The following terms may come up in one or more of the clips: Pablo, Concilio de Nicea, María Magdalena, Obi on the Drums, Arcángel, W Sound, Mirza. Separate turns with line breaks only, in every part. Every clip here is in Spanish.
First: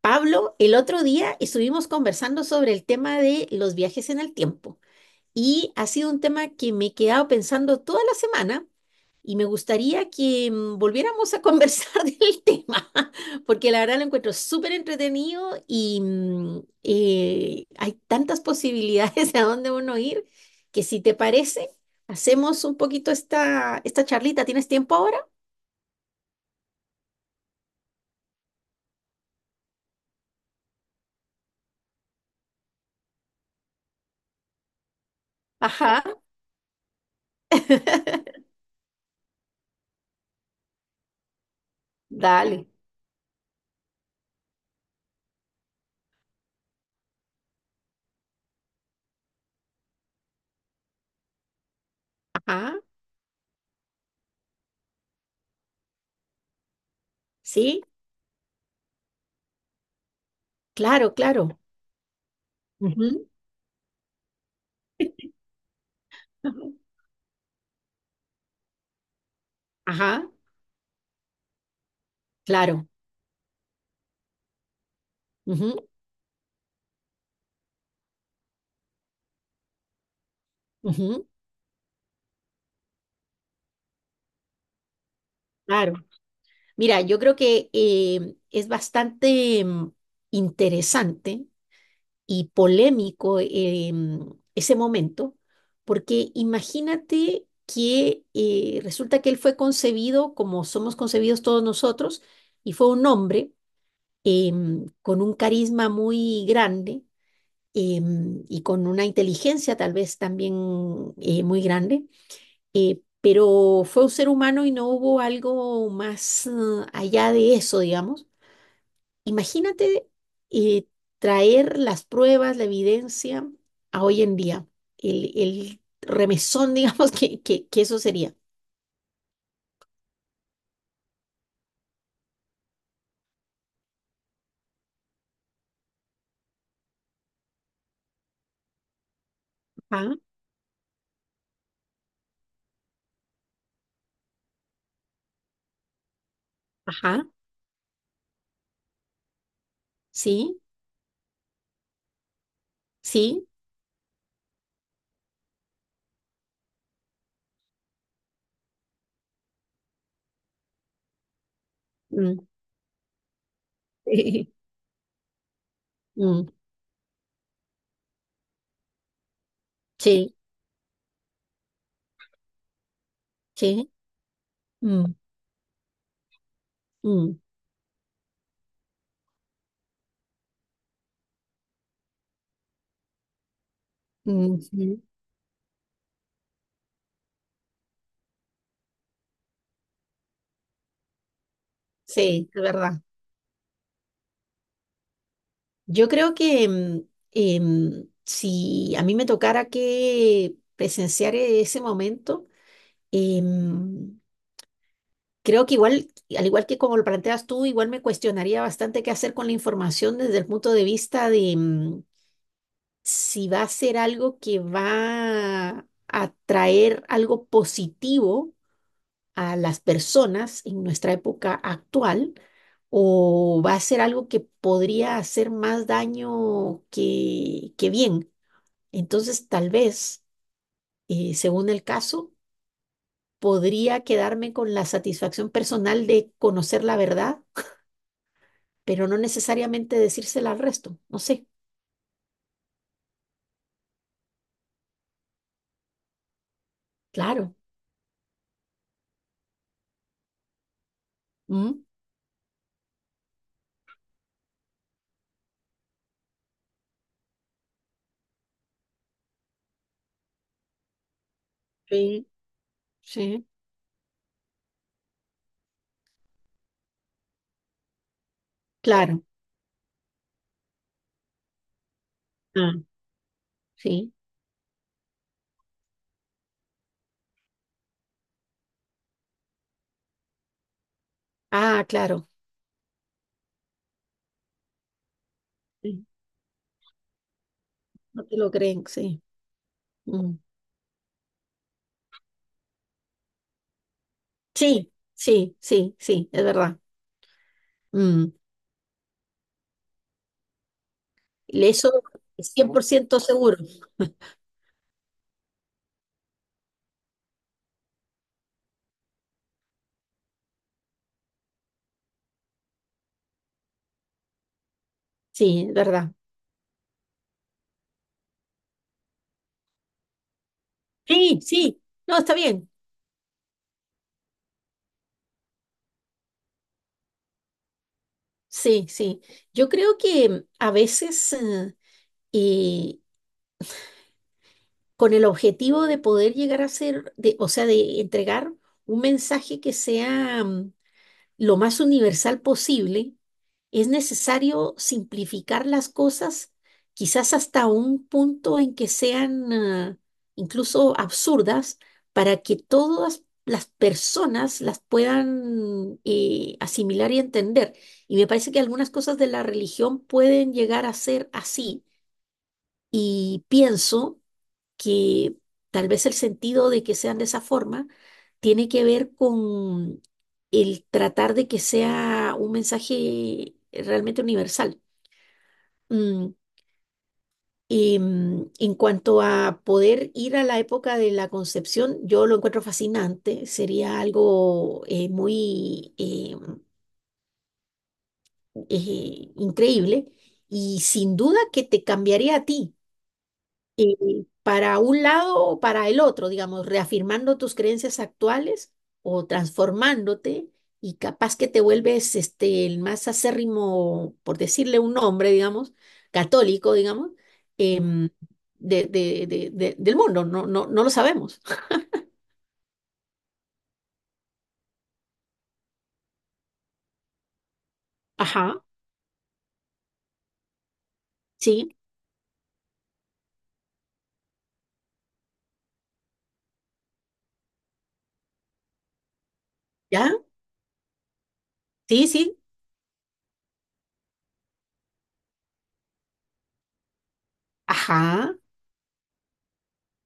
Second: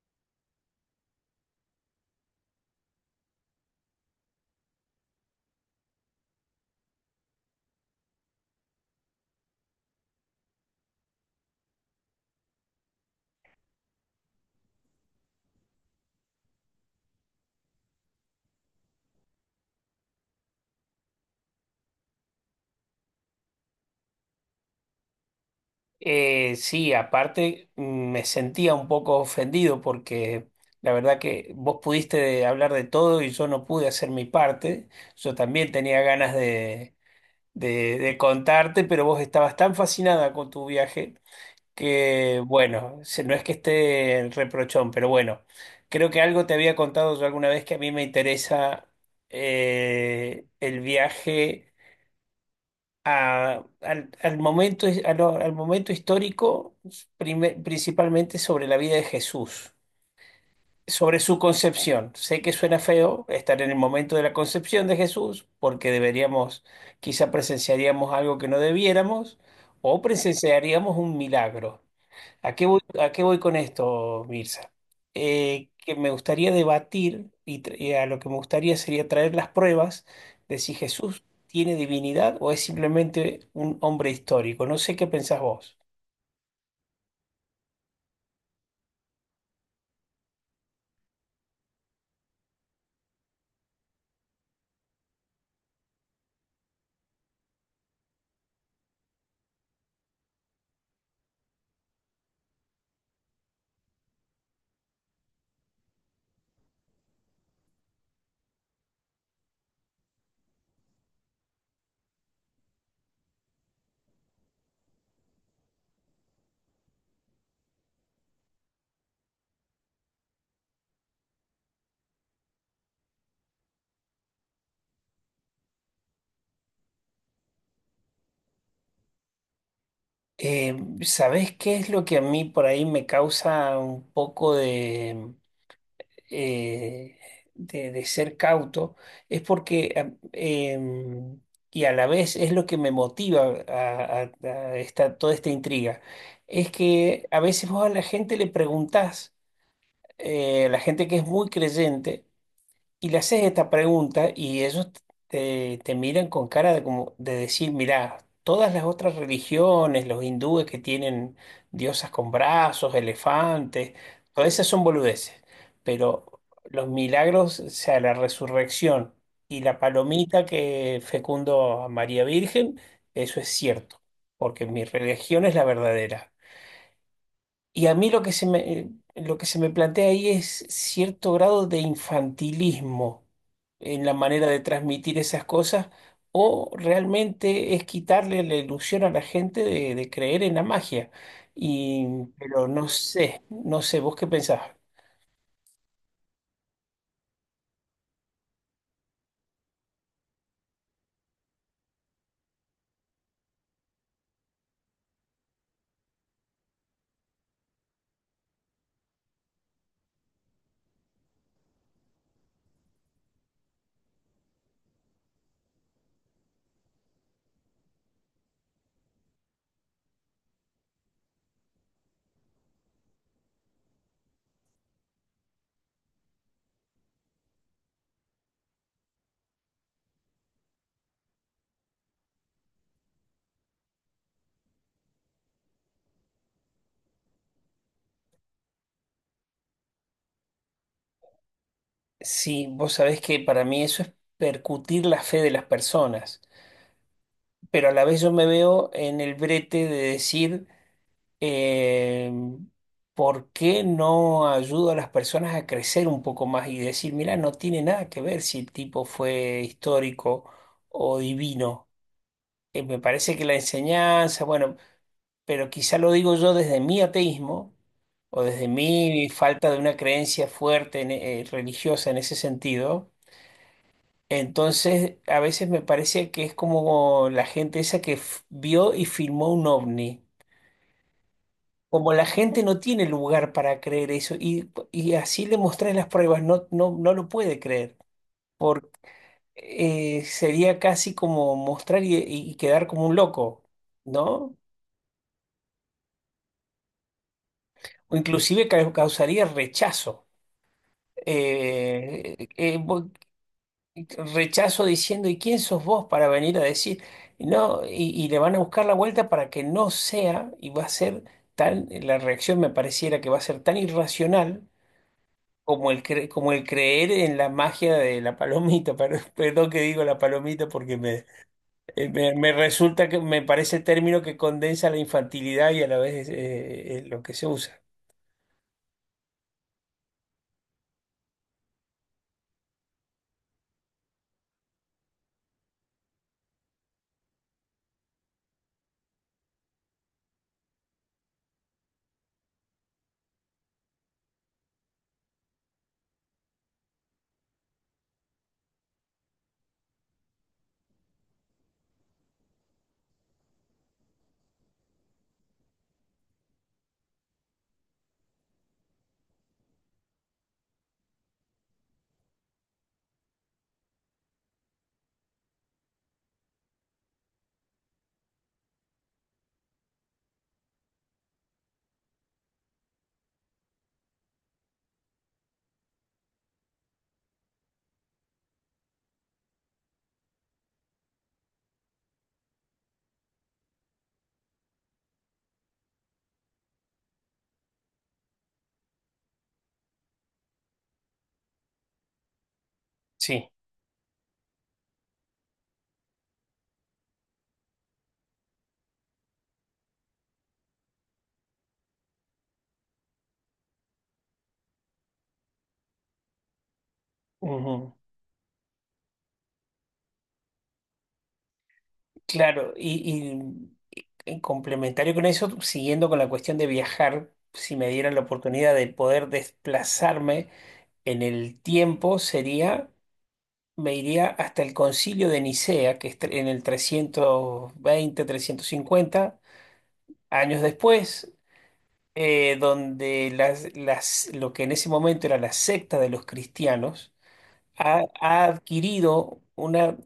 Pablo, el otro día estuvimos conversando sobre el tema de los viajes en el tiempo y ha sido un tema que me he quedado pensando toda la semana y me gustaría que volviéramos a conversar del tema, porque la verdad lo encuentro súper entretenido y hay tantas posibilidades a dónde uno ir que si te parece, hacemos un poquito esta charlita. ¿Tienes tiempo ahora?
Sí, aparte me sentía un poco ofendido porque la verdad que vos pudiste hablar de todo y yo no pude hacer mi parte. Yo también tenía
Ajá.
ganas de, de contarte, pero vos estabas tan fascinada con tu viaje que,
Dale.
bueno, se- no es que esté el reprochón, pero bueno, creo que algo te había contado yo alguna vez que a mí me interesa el viaje
Ajá.
al momento, al momento histórico,
Sí,
principalmente sobre la vida de Jesús,
claro,
sobre su
claro.
concepción. Sé que suena feo
Ujú,
estar en el momento de la concepción de Jesús, porque deberíamos,
ujú.
quizá presenciaríamos algo que no debiéramos, o
Ajá,
presenciaríamos un milagro.
claro.
A qué voy con esto, Mirza?
Ujú,
Que me gustaría debatir y, y a lo que me gustaría sería traer las pruebas de si Jesús
ujú,
tiene divinidad o es simplemente un hombre histórico. No sé qué pensás vos.
claro. Mira, yo creo que es bastante interesante y polémico ese momento, porque imagínate que resulta que él fue concebido como somos concebidos todos nosotros, y fue un hombre con un carisma muy grande y con una inteligencia tal vez también muy grande, pero fue un ser humano y no hubo algo más allá de eso, digamos. Imagínate, eh, traer las pruebas, la evidencia a hoy en día, el remesón, digamos, que eso sería.
Eh, ¿Sabés qué es lo que a mí por ahí me causa un poco eh, de ser cauto es porque,
Ajá,
y a la vez es lo que me motiva a, a esta, toda esta intriga, es
ajá,
que a veces vos a la gente le preguntás,
sí,
a la gente que es muy creyente, y le haces
sí,
esta pregunta y ellos te, te miran con cara de, como, de decir, mirá, todas las otras religiones, los hindúes que tienen diosas con
mm,
brazos, elefantes, todas esas son boludeces, pero
mm,
los milagros, o sea, la resurrección y la
sí,
palomita que fecundó a María Virgen, eso es
sí,
cierto, porque mi
mm,
religión es la verdadera.
mm,
Y a mí lo que se me, lo que se me plantea ahí es cierto grado de infantilismo en la manera
mm,
de transmitir esas cosas, o realmente es quitarle la ilusión a la gente de creer en la magia. Y,
sí, es
pero no
verdad.
sé, no sé, ¿vos qué pensás?
Yo creo que si a mí me tocara que presenciar ese momento, em, creo que igual, al igual que como lo planteas tú, igual me cuestionaría bastante qué hacer con la información desde el punto de vista de si va a ser algo que va a traer algo positivo a las personas en nuestra época actual o va a ser algo que podría hacer más daño que bien. Entonces, tal vez, según el caso, podría quedarme con la satisfacción personal de conocer la verdad, pero no necesariamente decírsela al resto. No sé,
Sí, vos sabés que para mí eso es percutir la fe de las personas,
claro.
pero a la vez yo me veo en el brete de decir
Mm,
eh, ¿por qué no ayudo a las personas a crecer un poco más y decir, mira, no tiene nada que ver si el tipo fue histórico o divino?
sí,
Me parece que
sí,
la enseñanza, bueno, pero quizá lo digo yo desde mi ateísmo o desde
claro.
mi falta de una creencia fuerte religiosa en ese
Ah,
sentido.
sí.
Entonces, a veces me parece que es como la gente esa que vio y filmó un ovni.
Ah,
Como la
claro.
gente no tiene lugar para creer eso, y así le mostrás
Sí,
las pruebas, no, no, no lo puede creer,
no te lo creen,
porque
sí. Mm.
sería casi como mostrar y quedar como un loco, ¿no?
Sí, sí, sí, sí, es verdad.
O
Mm,
inclusive causaría rechazo.
eso
Eh,
es cien
eh,
por
vo-
ciento seguro.
rechazo diciendo, ¿y quién sos vos para venir a decir? No, y le van a buscar la vuelta para que no sea, y va a ser tan, la reacción me pareciera que va a ser tan irracional
Sí, es
como el,
verdad.
como el creer en la magia de la palomita, pero- perdón que digo la palomita porque me,
Sí, sí. No,
me,
está
me
bien.
resulta que me parece el término que condensa la infantilidad y a la vez lo que se usa.
Sí, sí. Yo creo que a veces eh, con el objetivo de poder llegar a ser, de, o sea, de entregar un mensaje que sea lo más universal posible, es necesario simplificar las cosas, quizás hasta un punto en que sean incluso absurdas, para que todas las personas las puedan asimilar y entender. Y me parece que algunas cosas de la religión pueden llegar a ser así. Y pienso que tal vez el sentido de que sean de esa forma tiene que ver con el tratar de que sea un mensaje realmente universal. Mm, y en cuanto a poder ir a la época de la concepción, yo lo encuentro fascinante, sería algo muy increíble y sin duda que te cambiaría a ti.
Sí.
Y para un lado o para el otro, digamos, reafirmando tus creencias actuales o transformándote, y capaz que te vuelves este, el más acérrimo, por decirle un nombre, digamos, católico, digamos,
Ujú.
em, de, del mundo, no, no, no lo sabemos.
Claro, y, y complementario con eso, siguiendo con la cuestión de viajar, si me dieran la
Ajá,
oportunidad de poder desplazarme en el
sí,
tiempo, sería, me iría hasta el Concilio de Nicea, que es en el 320 350
ya,
años después,
sí, sí,
donde lo que en ese momento era la secta de los cristianos ha,
ajá,
ha adquirido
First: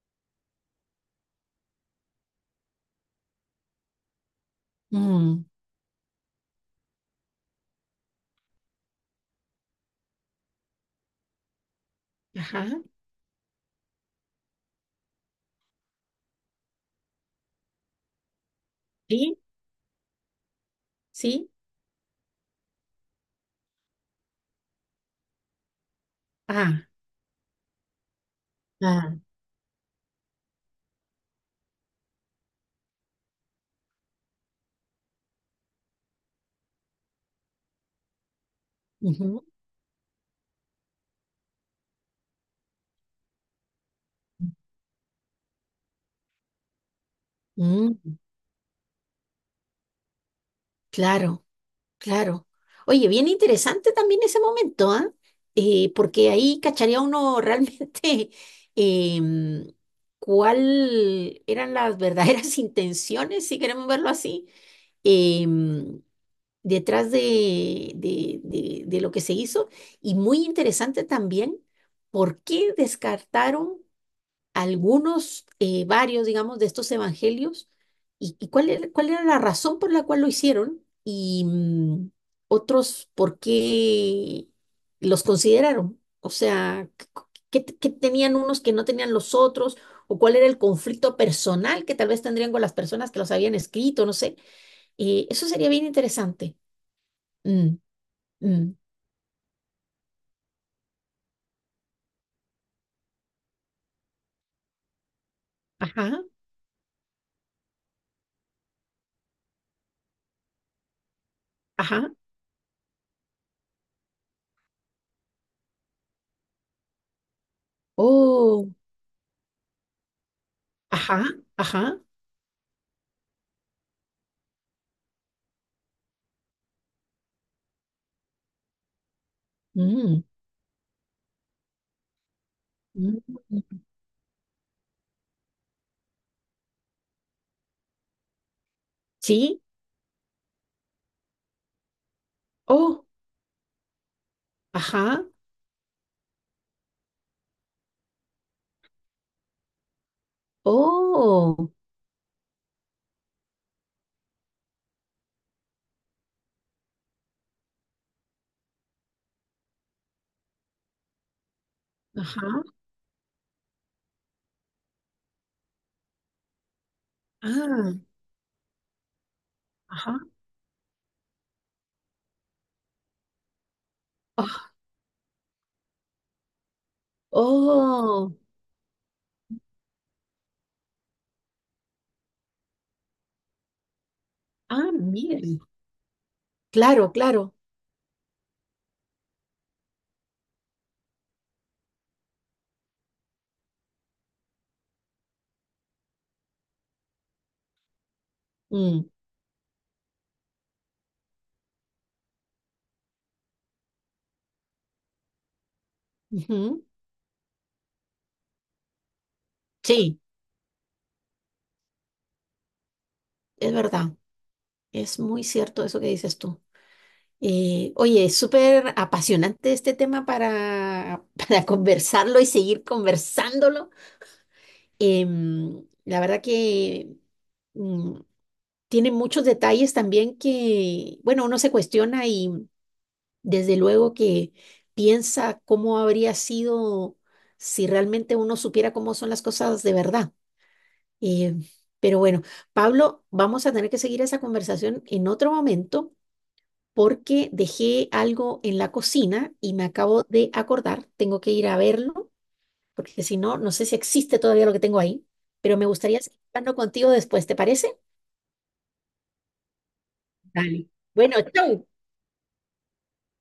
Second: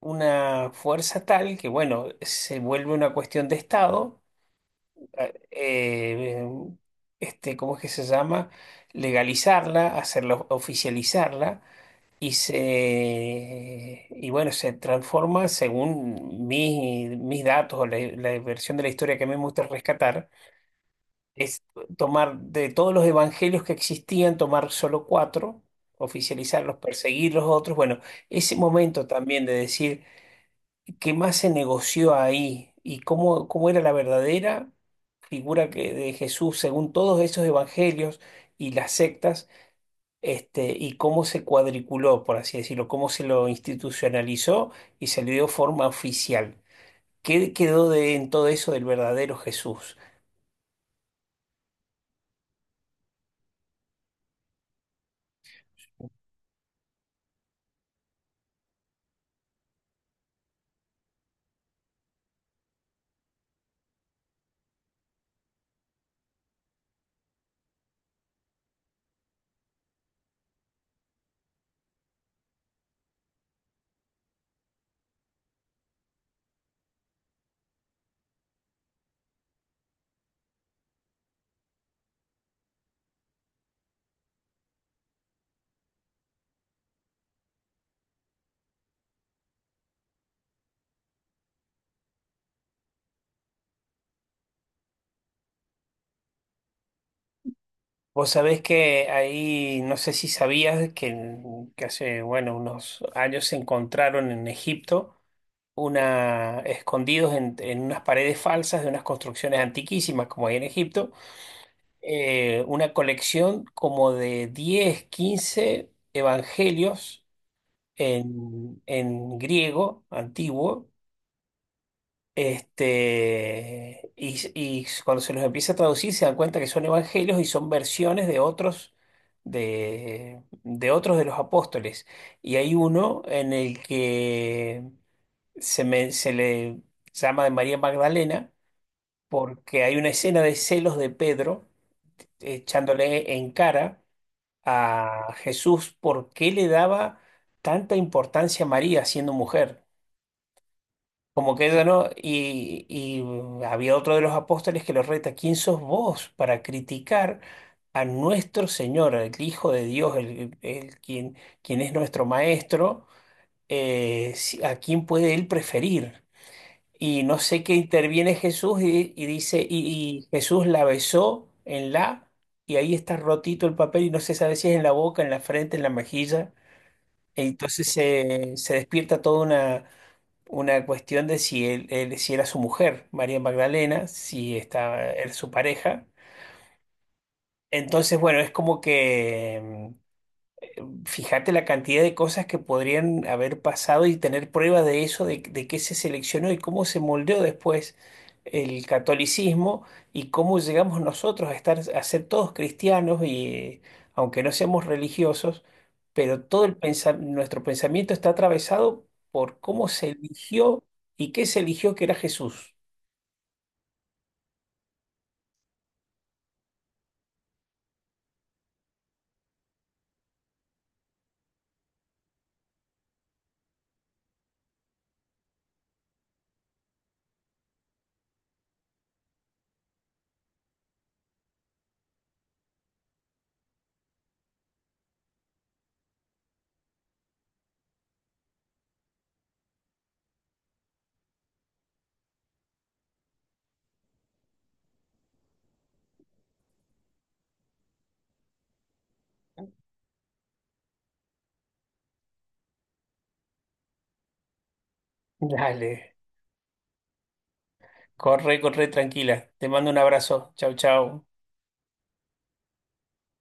una fuerza tal que, bueno, se vuelve una cuestión de Estado,
mm,
eh, este, ¿cómo es que se llama? Legalizarla, hacerlo, oficializarla. Y
ajá,
se, y bueno, se transforma según mis, mis datos o la la versión de la historia que a mí
sí,
me gusta rescatar,
sí,
es tomar de todos los evangelios que existían, tomar solo cuatro, oficializarlos,
ah,
perseguir los otros. Bueno, ese momento
ah,
también de decir qué más se negoció ahí y cómo, cómo era la verdadera figura que, de Jesús según todos esos evangelios y las
ujú,
sectas. Este, y cómo se cuadriculó, por así decirlo, cómo se lo institucionalizó y se le dio forma oficial. ¿Qué quedó de,
mm,
en todo eso del verdadero Jesús?
claro. Claro. Oye, bien interesante también ese momento, ¿ah? Porque ahí cacharía uno realmente em, cuál eran las verdaderas intenciones, si queremos verlo así, em, detrás de- lo que se hizo. Y muy interesante también por qué descartaron algunos, varios, digamos, de estos evangelios y cuál era la razón por la cual lo hicieron y otros por qué los consideraron. O sea, ¿qué, qué tenían unos que no tenían los otros? ¿O cuál era el conflicto personal que tal vez tendrían con las personas que los habían escrito? No sé. Eso sería bien interesante. Mm,
Vos sabés
mm,
que ahí, no sé si sabías que hace, bueno, unos años se encontraron en Egipto
ajá,
una, escondidos en unas paredes falsas de unas construcciones antiquísimas como hay en Egipto,
ajá.
una colección como de 10 15 evangelios
Oh,
en griego antiguo
ajá, ajá.
este, y cuando se los empieza a traducir se dan cuenta que son evangelios y son versiones
Mm,
de otros de los apóstoles. Y hay uno
mm,
en el que se, se le llama de María Magdalena
sí.
porque hay una escena de celos de Pedro
Oh.
echándole en cara
Ajá.
a Jesús por qué le daba tanta importancia a María siendo mujer. Como que
Oh,
ella no, y había otro de los apóstoles que lo reta, ¿quién sos vos para criticar a nuestro Señor, el Hijo de Dios, el quien, quien es nuestro
ajá.
Maestro, a quién puede él preferir? Y no sé qué
Ah,
interviene Jesús y dice,
ajá.
y Jesús la besó en la, y ahí está rotito el papel y no se sabe si
Ah,
es en la boca, en la frente, en la mejilla. Entonces
oh,
se despierta toda una cuestión de si él, si era su mujer, María Magdalena, si
ah,
estaba él su
miren.
pareja.
Claro, claro.
Entonces, bueno, es como que fíjate la cantidad de cosas que podrían haber pasado y tener prueba de eso, de qué se seleccionó y cómo se moldeó después el
Mm,
catolicismo y cómo llegamos nosotros a estar, a ser todos cristianos y aunque no seamos religiosos, pero todo el
ujú.
nuestro pensamiento está atravesado por cómo se
Sí,
eligió y qué se eligió que era Jesús.
es verdad. Es muy cierto eso que dices tú. Oye, es súper apasionante este tema para para conversarlo y seguir conversándolo. Em, la verdad que mm, tiene muchos detalles también que, bueno, uno se cuestiona. Desde luego que piensa cómo habría sido si realmente uno supiera cómo son las cosas de verdad. Eh, pero bueno, Pablo, vamos a tener que seguir esa conversación en otro momento porque dejé algo en la cocina y me acabo de acordar, tengo que ir a verlo, porque si no, no sé si existe todavía lo que tengo ahí, pero me
Dale,
gustaría seguir hablando contigo después, ¿te parece?
corre, corre tranquila. Te mando un abrazo. Chau,
Dale.
chau.
Bueno, chau.